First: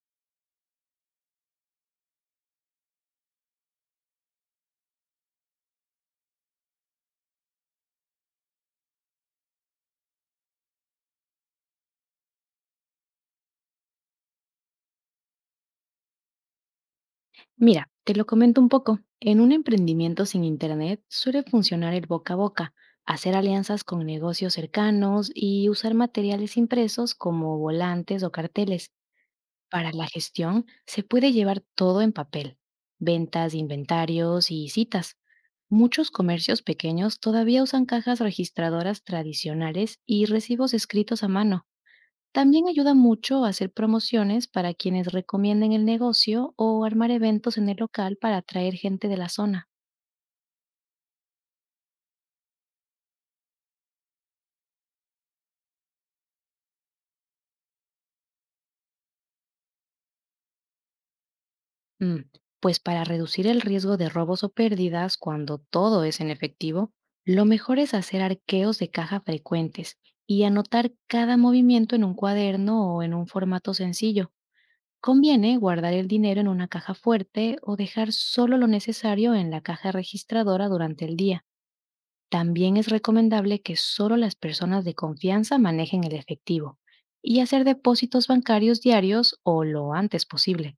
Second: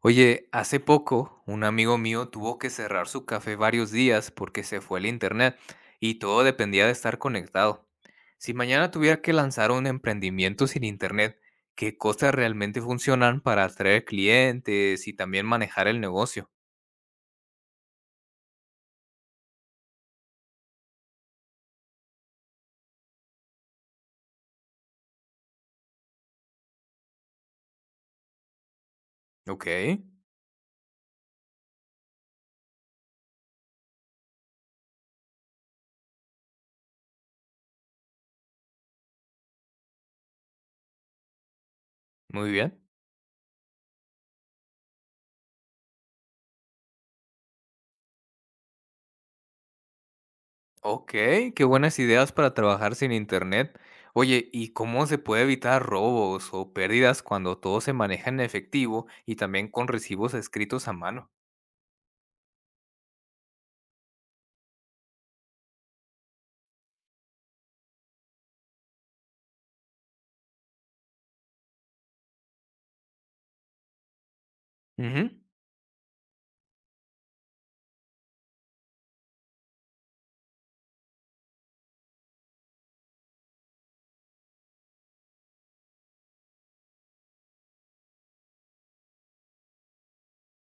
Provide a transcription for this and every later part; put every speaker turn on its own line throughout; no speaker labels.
Oye, hace poco un amigo mío tuvo que cerrar su café varios días porque se fue el internet y todo dependía de estar conectado. Si mañana tuviera que lanzar un emprendimiento sin internet, ¿qué cosas realmente funcionan para atraer clientes y también manejar el negocio?
Mira, te lo comento un poco. En un emprendimiento sin internet suele funcionar el boca a boca, hacer alianzas con negocios cercanos y usar materiales impresos como volantes o carteles.
Ok,
Para la gestión se puede llevar todo en papel, ventas, inventarios y citas. Muchos comercios pequeños todavía usan cajas registradoras tradicionales y recibos escritos a mano.
muy
También
bien.
ayuda mucho a hacer promociones para quienes recomienden el negocio o armar eventos en el local para atraer gente de la zona.
Ok, qué buenas ideas para trabajar sin internet. Oye, ¿y cómo se puede evitar robos o pérdidas cuando todo se maneja en efectivo y también con recibos escritos a mano?
Mm. Pues para reducir el riesgo de robos o pérdidas cuando todo es en efectivo, lo mejor es hacer arqueos de caja frecuentes y anotar cada movimiento en un cuaderno o en un formato sencillo.
Ujú.
Conviene guardar el dinero en una caja fuerte o dejar solo lo necesario en la caja registradora durante el día. También es recomendable que solo las personas de confianza manejen el efectivo y hacer depósitos bancarios diarios o lo antes posible.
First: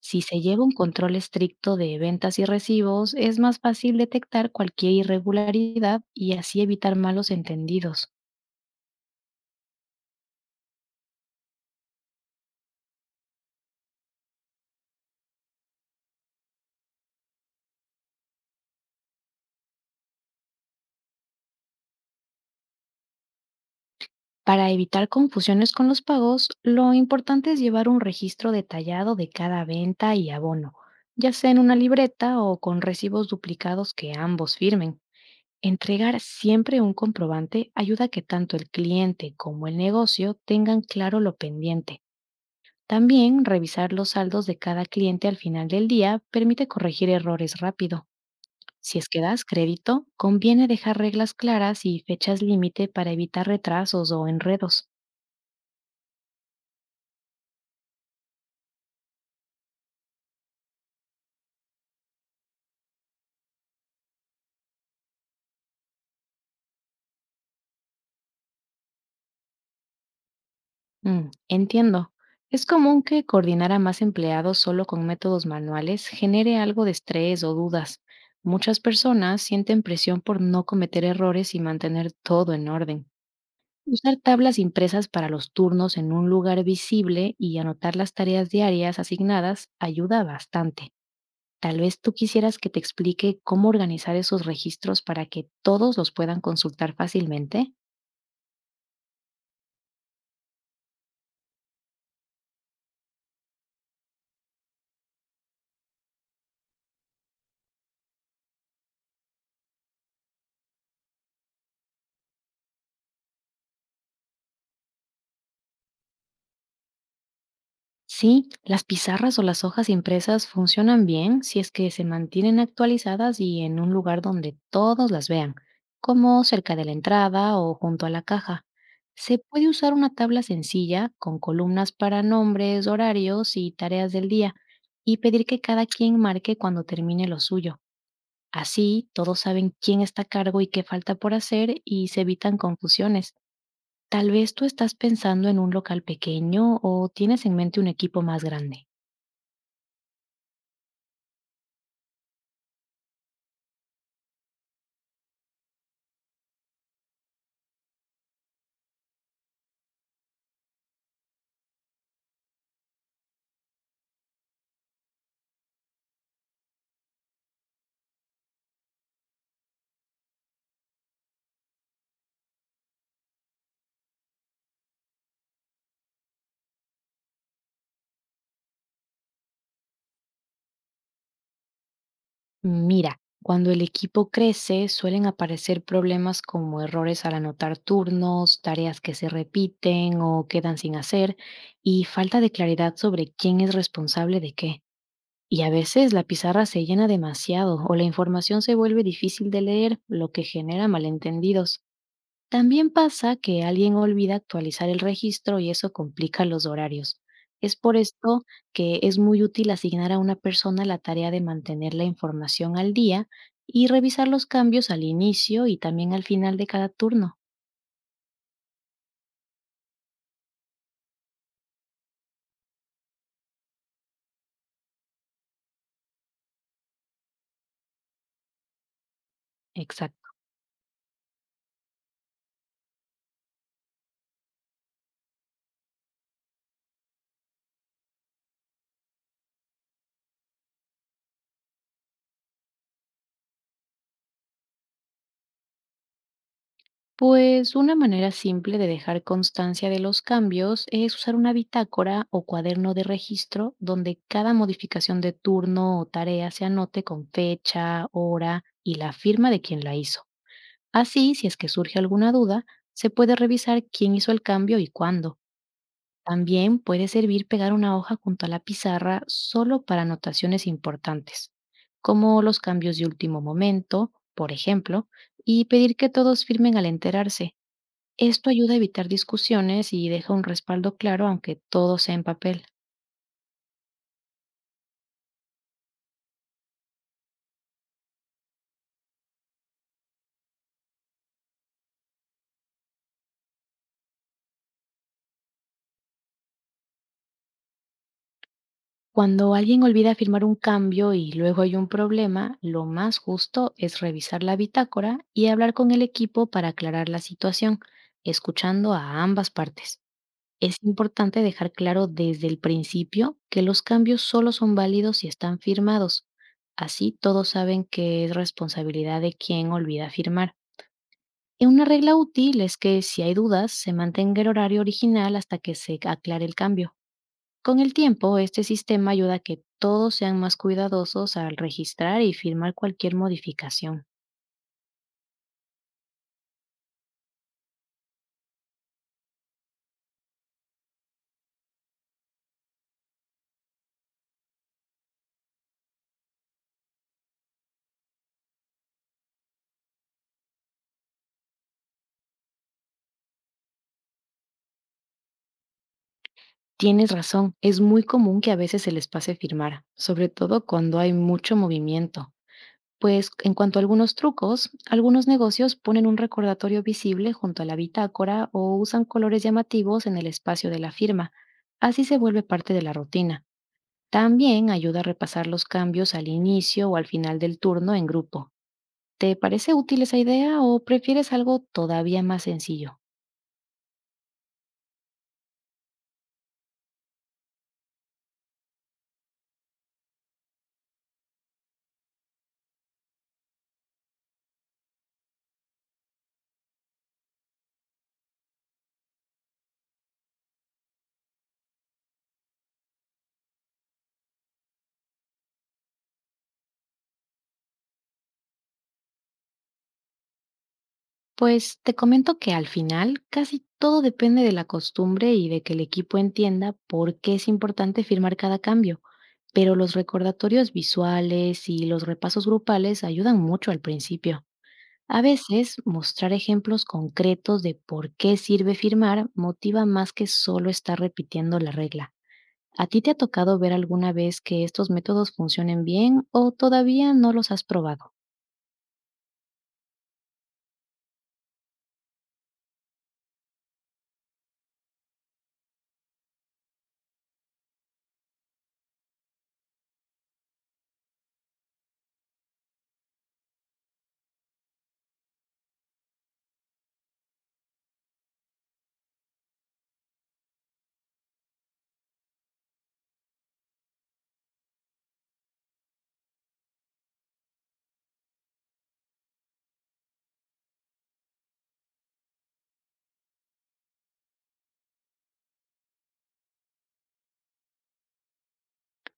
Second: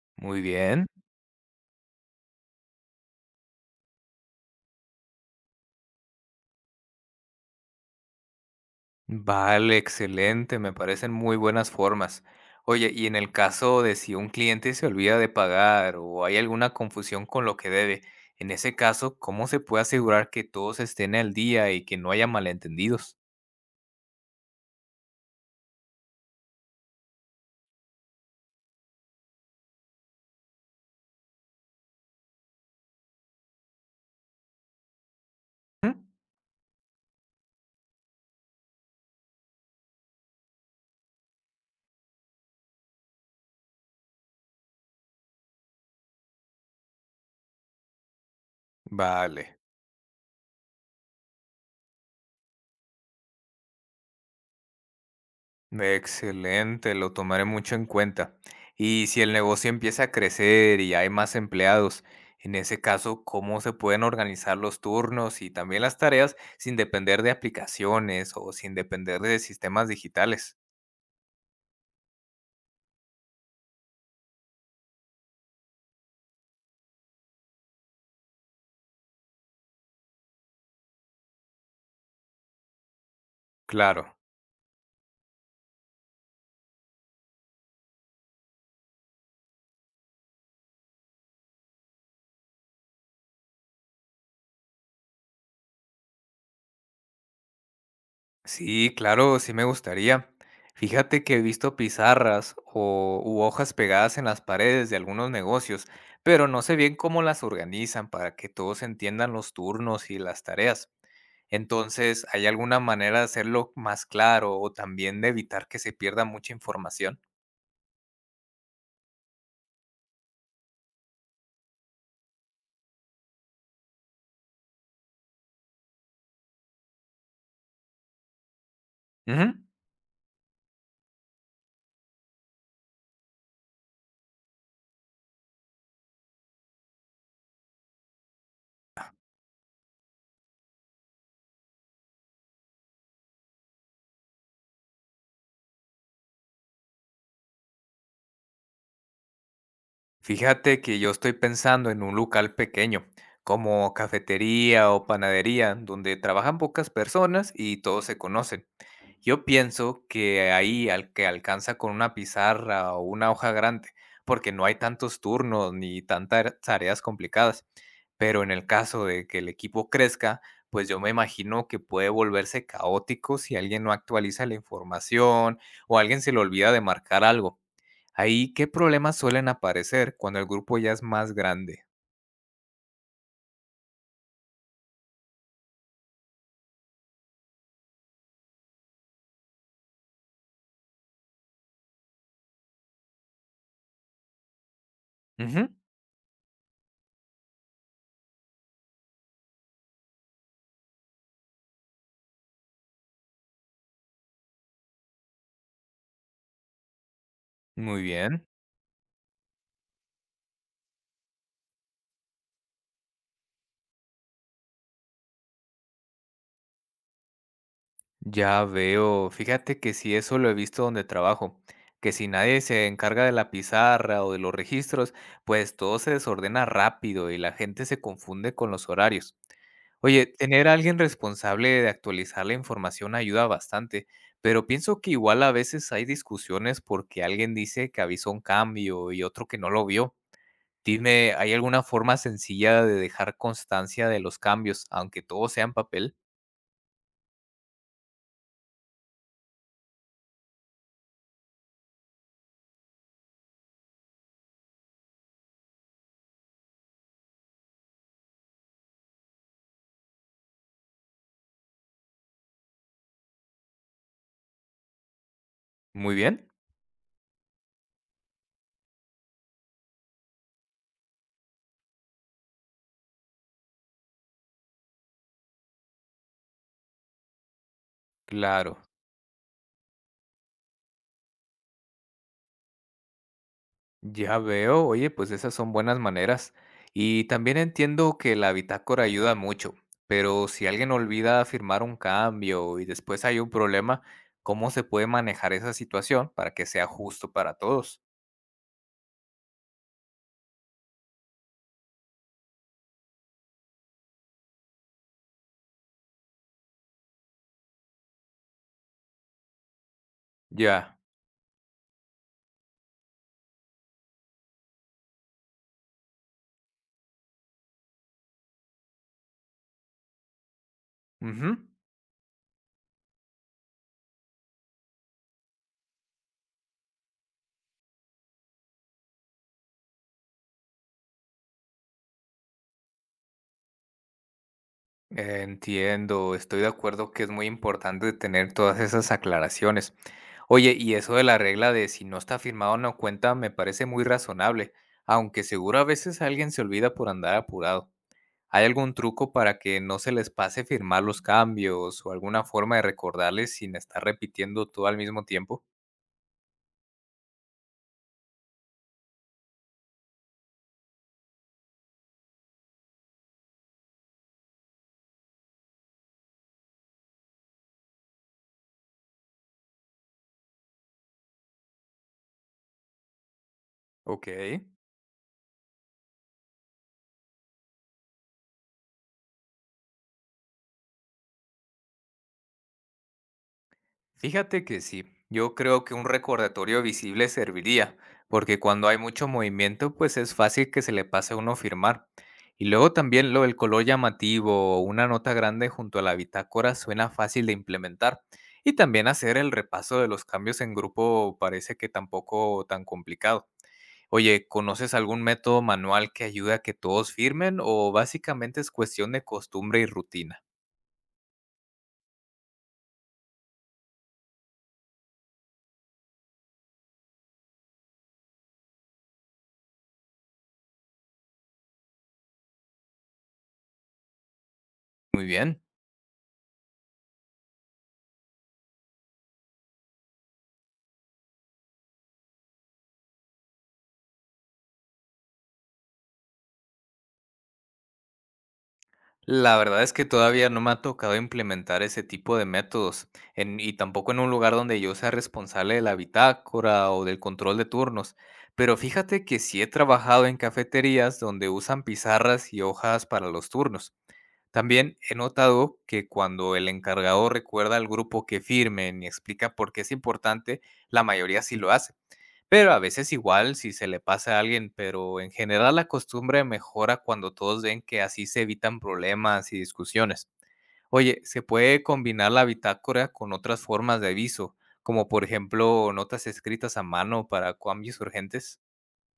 Si se
Muy
lleva un
bien,
control estricto de ventas y recibos, es más fácil detectar cualquier irregularidad y así evitar malos entendidos.
vale, excelente, me parecen muy buenas formas. Oye, y en el caso de si un cliente se olvida de pagar o hay alguna confusión con lo que debe, en ese caso, ¿cómo se puede asegurar que todos estén al día y que no haya malentendidos?
Para evitar confusiones con los pagos, lo importante es llevar un registro detallado de cada venta y abono, ya sea en una libreta o con recibos duplicados que ambos firmen.
¿Mm?
Entregar siempre un comprobante ayuda a que tanto el cliente como el negocio tengan claro lo pendiente. También revisar los saldos de cada cliente al final del día permite corregir errores rápido. Si es que das
Vale.
crédito, conviene dejar reglas claras y fechas límite para evitar retrasos o enredos.
Excelente, lo tomaré mucho en cuenta. Y si el negocio empieza a crecer y hay más empleados, en ese caso, ¿cómo se pueden organizar los turnos y también las tareas sin depender de aplicaciones o sin depender de sistemas digitales?
Mm, entiendo. Es común que coordinar a más empleados solo con métodos manuales genere algo de estrés o dudas. Muchas personas sienten presión por no cometer errores y mantener todo en orden.
Claro.
Usar tablas impresas para los turnos en un lugar visible y anotar las tareas diarias asignadas ayuda bastante. Tal vez tú quisieras que te explique cómo organizar esos registros para que todos los puedan consultar fácilmente.
Sí, claro, sí me gustaría. Fíjate que he visto pizarras o, u hojas pegadas en las paredes de algunos negocios, pero no sé bien cómo las organizan para que todos entiendan los turnos y las tareas. Entonces, ¿hay alguna manera de hacerlo más claro o también de evitar que se pierda mucha información?
Sí, las pizarras o las hojas impresas funcionan bien si es que se mantienen actualizadas y en un lugar donde todos las vean, como cerca de la entrada o junto a la caja. Se
Ujú.
puede usar una tabla sencilla con columnas para nombres, horarios y tareas del día, y pedir que cada quien marque cuando termine lo suyo. Así todos saben quién está a cargo y qué falta por hacer, y se evitan confusiones. Tal vez tú estás pensando en un local pequeño o tienes en mente un equipo más grande.
Fíjate que yo estoy pensando en un local pequeño, como cafetería o panadería, donde trabajan pocas personas y todos se conocen. Yo pienso que ahí al que alcanza con una pizarra o una hoja grande, porque no hay tantos turnos ni tantas tareas complicadas. Pero en el caso de que el equipo crezca, pues yo me imagino que puede volverse caótico si alguien no actualiza la información o alguien se le olvida de marcar algo. Ahí, ¿qué problemas suelen aparecer cuando el grupo ya es más grande?
Mira, cuando el equipo crece, suelen aparecer problemas como errores al anotar turnos, tareas que se repiten o quedan sin hacer, y falta de claridad sobre quién es responsable de qué. Y
Ujú,
a veces la pizarra se llena demasiado o la información se vuelve difícil de leer, lo que genera malentendidos. También pasa que alguien olvida actualizar el registro y eso complica los horarios. Es por
muy
esto
bien.
que es muy útil asignar a una persona la tarea de mantener la información al día y revisar los cambios al inicio y también al final de cada turno.
Ya veo. Fíjate que si eso lo he visto donde trabajo, que si nadie se encarga de la pizarra o de los registros, pues todo se desordena rápido y la gente se confunde con los horarios. Oye,
Exacto.
tener a alguien responsable de actualizar la información ayuda bastante, pero pienso que igual a veces hay discusiones porque alguien dice que avisó un cambio y otro que no lo vio. Dime, ¿hay alguna forma sencilla de dejar constancia de los cambios, aunque todo sea en papel?
Pues una manera simple de dejar constancia de los cambios es usar una bitácora o cuaderno de registro donde cada modificación de turno o tarea se anote con fecha, hora y la firma de quien la hizo. Así, si es que surge alguna duda, se puede revisar quién hizo el cambio y cuándo.
Muy bien.
También puede servir pegar una hoja junto a la pizarra solo para anotaciones importantes, como los cambios de último momento, por ejemplo, y pedir que todos firmen al enterarse. Esto ayuda a
Claro.
evitar discusiones y deja un respaldo claro aunque todo sea en papel.
Ya veo, oye, pues esas son buenas maneras. Y también entiendo que la bitácora ayuda mucho, pero si alguien olvida firmar un cambio y después hay un problema, ¿cómo se puede manejar esa situación para que sea justo para todos?
Cuando alguien olvida firmar un cambio y luego hay un problema, lo más justo es revisar la bitácora y hablar con el equipo para aclarar la situación, escuchando a ambas partes. Es
Ya.
importante dejar claro desde el principio que los cambios solo son válidos si están firmados. Así todos saben que es responsabilidad de quien olvida firmar.
Ujú.
Y una regla útil es que, si hay dudas, se mantenga el horario original hasta que se aclare el cambio. Con el tiempo, este sistema ayuda a que todos sean más cuidadosos al registrar y firmar cualquier modificación.
Entiendo, estoy de acuerdo que es muy importante tener todas esas aclaraciones. Oye, y eso de la regla de si no está firmado no cuenta me parece muy razonable, aunque seguro a veces alguien se olvida por andar apurado. ¿Hay algún truco para que no se les pase firmar los cambios o alguna forma de recordarles sin estar repitiendo todo al mismo tiempo?
Tienes razón, es muy común que a veces se les pase firmar, sobre todo cuando hay mucho movimiento. Pues en cuanto a algunos trucos, algunos negocios ponen un recordatorio visible junto a la bitácora o usan colores llamativos en el espacio de la firma. Así se vuelve parte de la rutina.
Ok.
También ayuda a repasar los cambios al inicio o al final del turno en grupo. ¿Te parece útil esa idea o prefieres algo todavía más sencillo?
Fíjate que sí, yo creo que un recordatorio visible serviría, porque cuando hay mucho movimiento, pues es fácil que se le pase a uno firmar. Y luego también lo del color llamativo o una nota grande junto a la bitácora suena fácil de implementar. Y también hacer el repaso de los cambios en grupo parece que tampoco tan complicado. Oye, ¿conoces algún método manual que ayude a que todos firmen o básicamente es cuestión de costumbre y rutina?
Pues te comento que al final casi todo depende de la costumbre y de que el equipo entienda por qué es importante firmar cada cambio, pero los recordatorios visuales y los repasos grupales ayudan mucho al principio. A
Muy bien.
veces, mostrar ejemplos concretos de por qué sirve firmar motiva más que solo estar repitiendo la regla. ¿A ti te ha tocado ver alguna vez que estos métodos funcionen bien o todavía no los has probado?
La verdad es que todavía no me ha tocado implementar ese tipo de métodos y tampoco en un lugar donde yo sea responsable de la bitácora o del control de turnos. Pero fíjate que sí he trabajado en cafeterías donde usan pizarras y hojas para los turnos. También he notado que cuando el encargado recuerda al grupo que firmen y explica por qué es importante, la mayoría sí lo hace. Pero a veces igual si se le pasa a alguien, pero en general la costumbre mejora cuando todos ven que así se evitan problemas y discusiones. Oye, se puede combinar la bitácora con otras formas de aviso, como por ejemplo notas escritas a mano para cambios urgentes.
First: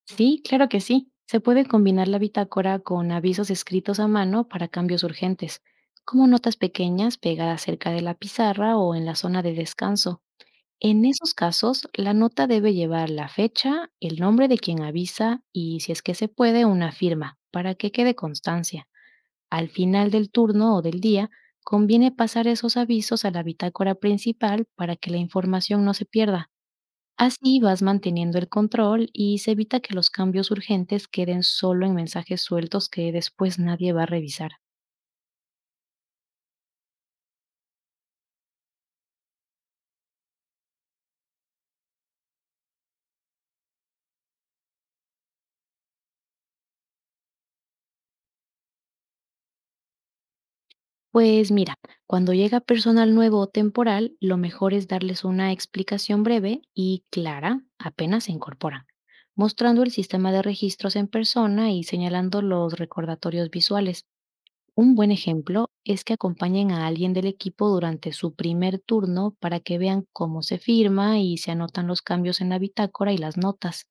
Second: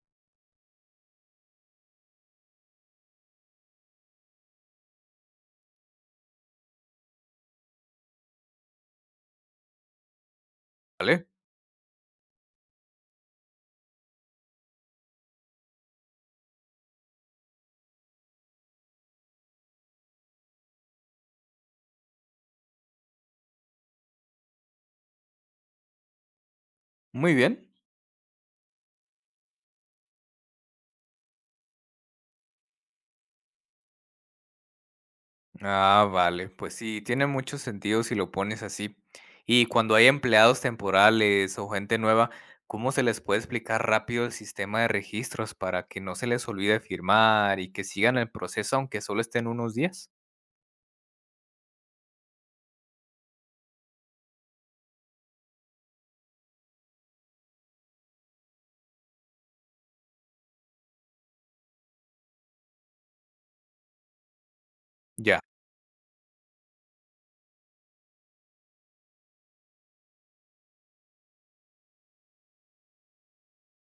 Sí, claro que sí. Se puede combinar la bitácora con avisos escritos a mano para cambios urgentes, como notas pequeñas pegadas cerca de la pizarra o en la zona de descanso. En
¿Vale?
esos casos, la nota debe llevar la fecha, el nombre de quien avisa y, si es que se puede, una firma, para que quede constancia. Al final del turno o del día, conviene pasar esos avisos a la bitácora principal para que la información no se pierda.
Muy
Así
bien.
vas manteniendo el control y se evita que los cambios urgentes queden solo en mensajes sueltos que después nadie va a revisar.
Ah, vale, pues sí, tiene mucho sentido si lo pones así. Y cuando hay empleados temporales o gente nueva, ¿cómo se les puede explicar rápido el sistema de registros para que no se les olvide firmar y que sigan el proceso aunque solo estén unos días?
Pues mira, cuando llega personal nuevo o temporal, lo mejor es darles una explicación breve y clara apenas se incorporan, mostrando el sistema de registros en persona y señalando los recordatorios visuales. Un buen
Ya.
ejemplo es que acompañen a alguien del equipo durante su primer turno para que vean cómo se firma y se anotan los cambios en la bitácora y las notas.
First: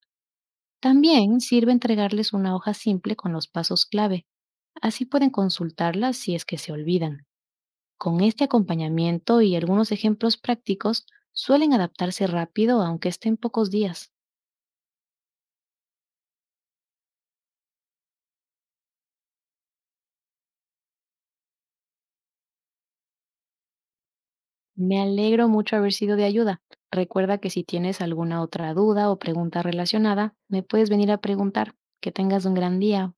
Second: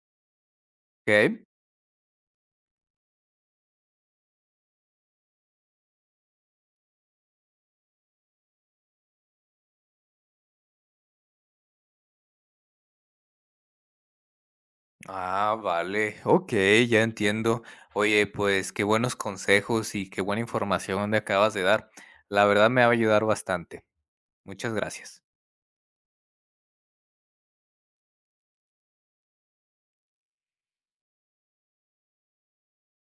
También
Ok.
sirve entregarles una hoja simple con los pasos clave. Así pueden consultarlas si es que se olvidan. Con este acompañamiento y algunos ejemplos prácticos, suelen adaptarse rápido aunque estén pocos días.
Ah, vale. Ok, ya entiendo. Oye, pues qué buenos consejos y qué buena información me acabas de dar. La verdad me va a ayudar bastante. Muchas
Me
gracias.
alegro mucho haber sido de ayuda. Recuerda que si tienes alguna otra duda o pregunta relacionada, me puedes venir a preguntar. Que tengas un gran día.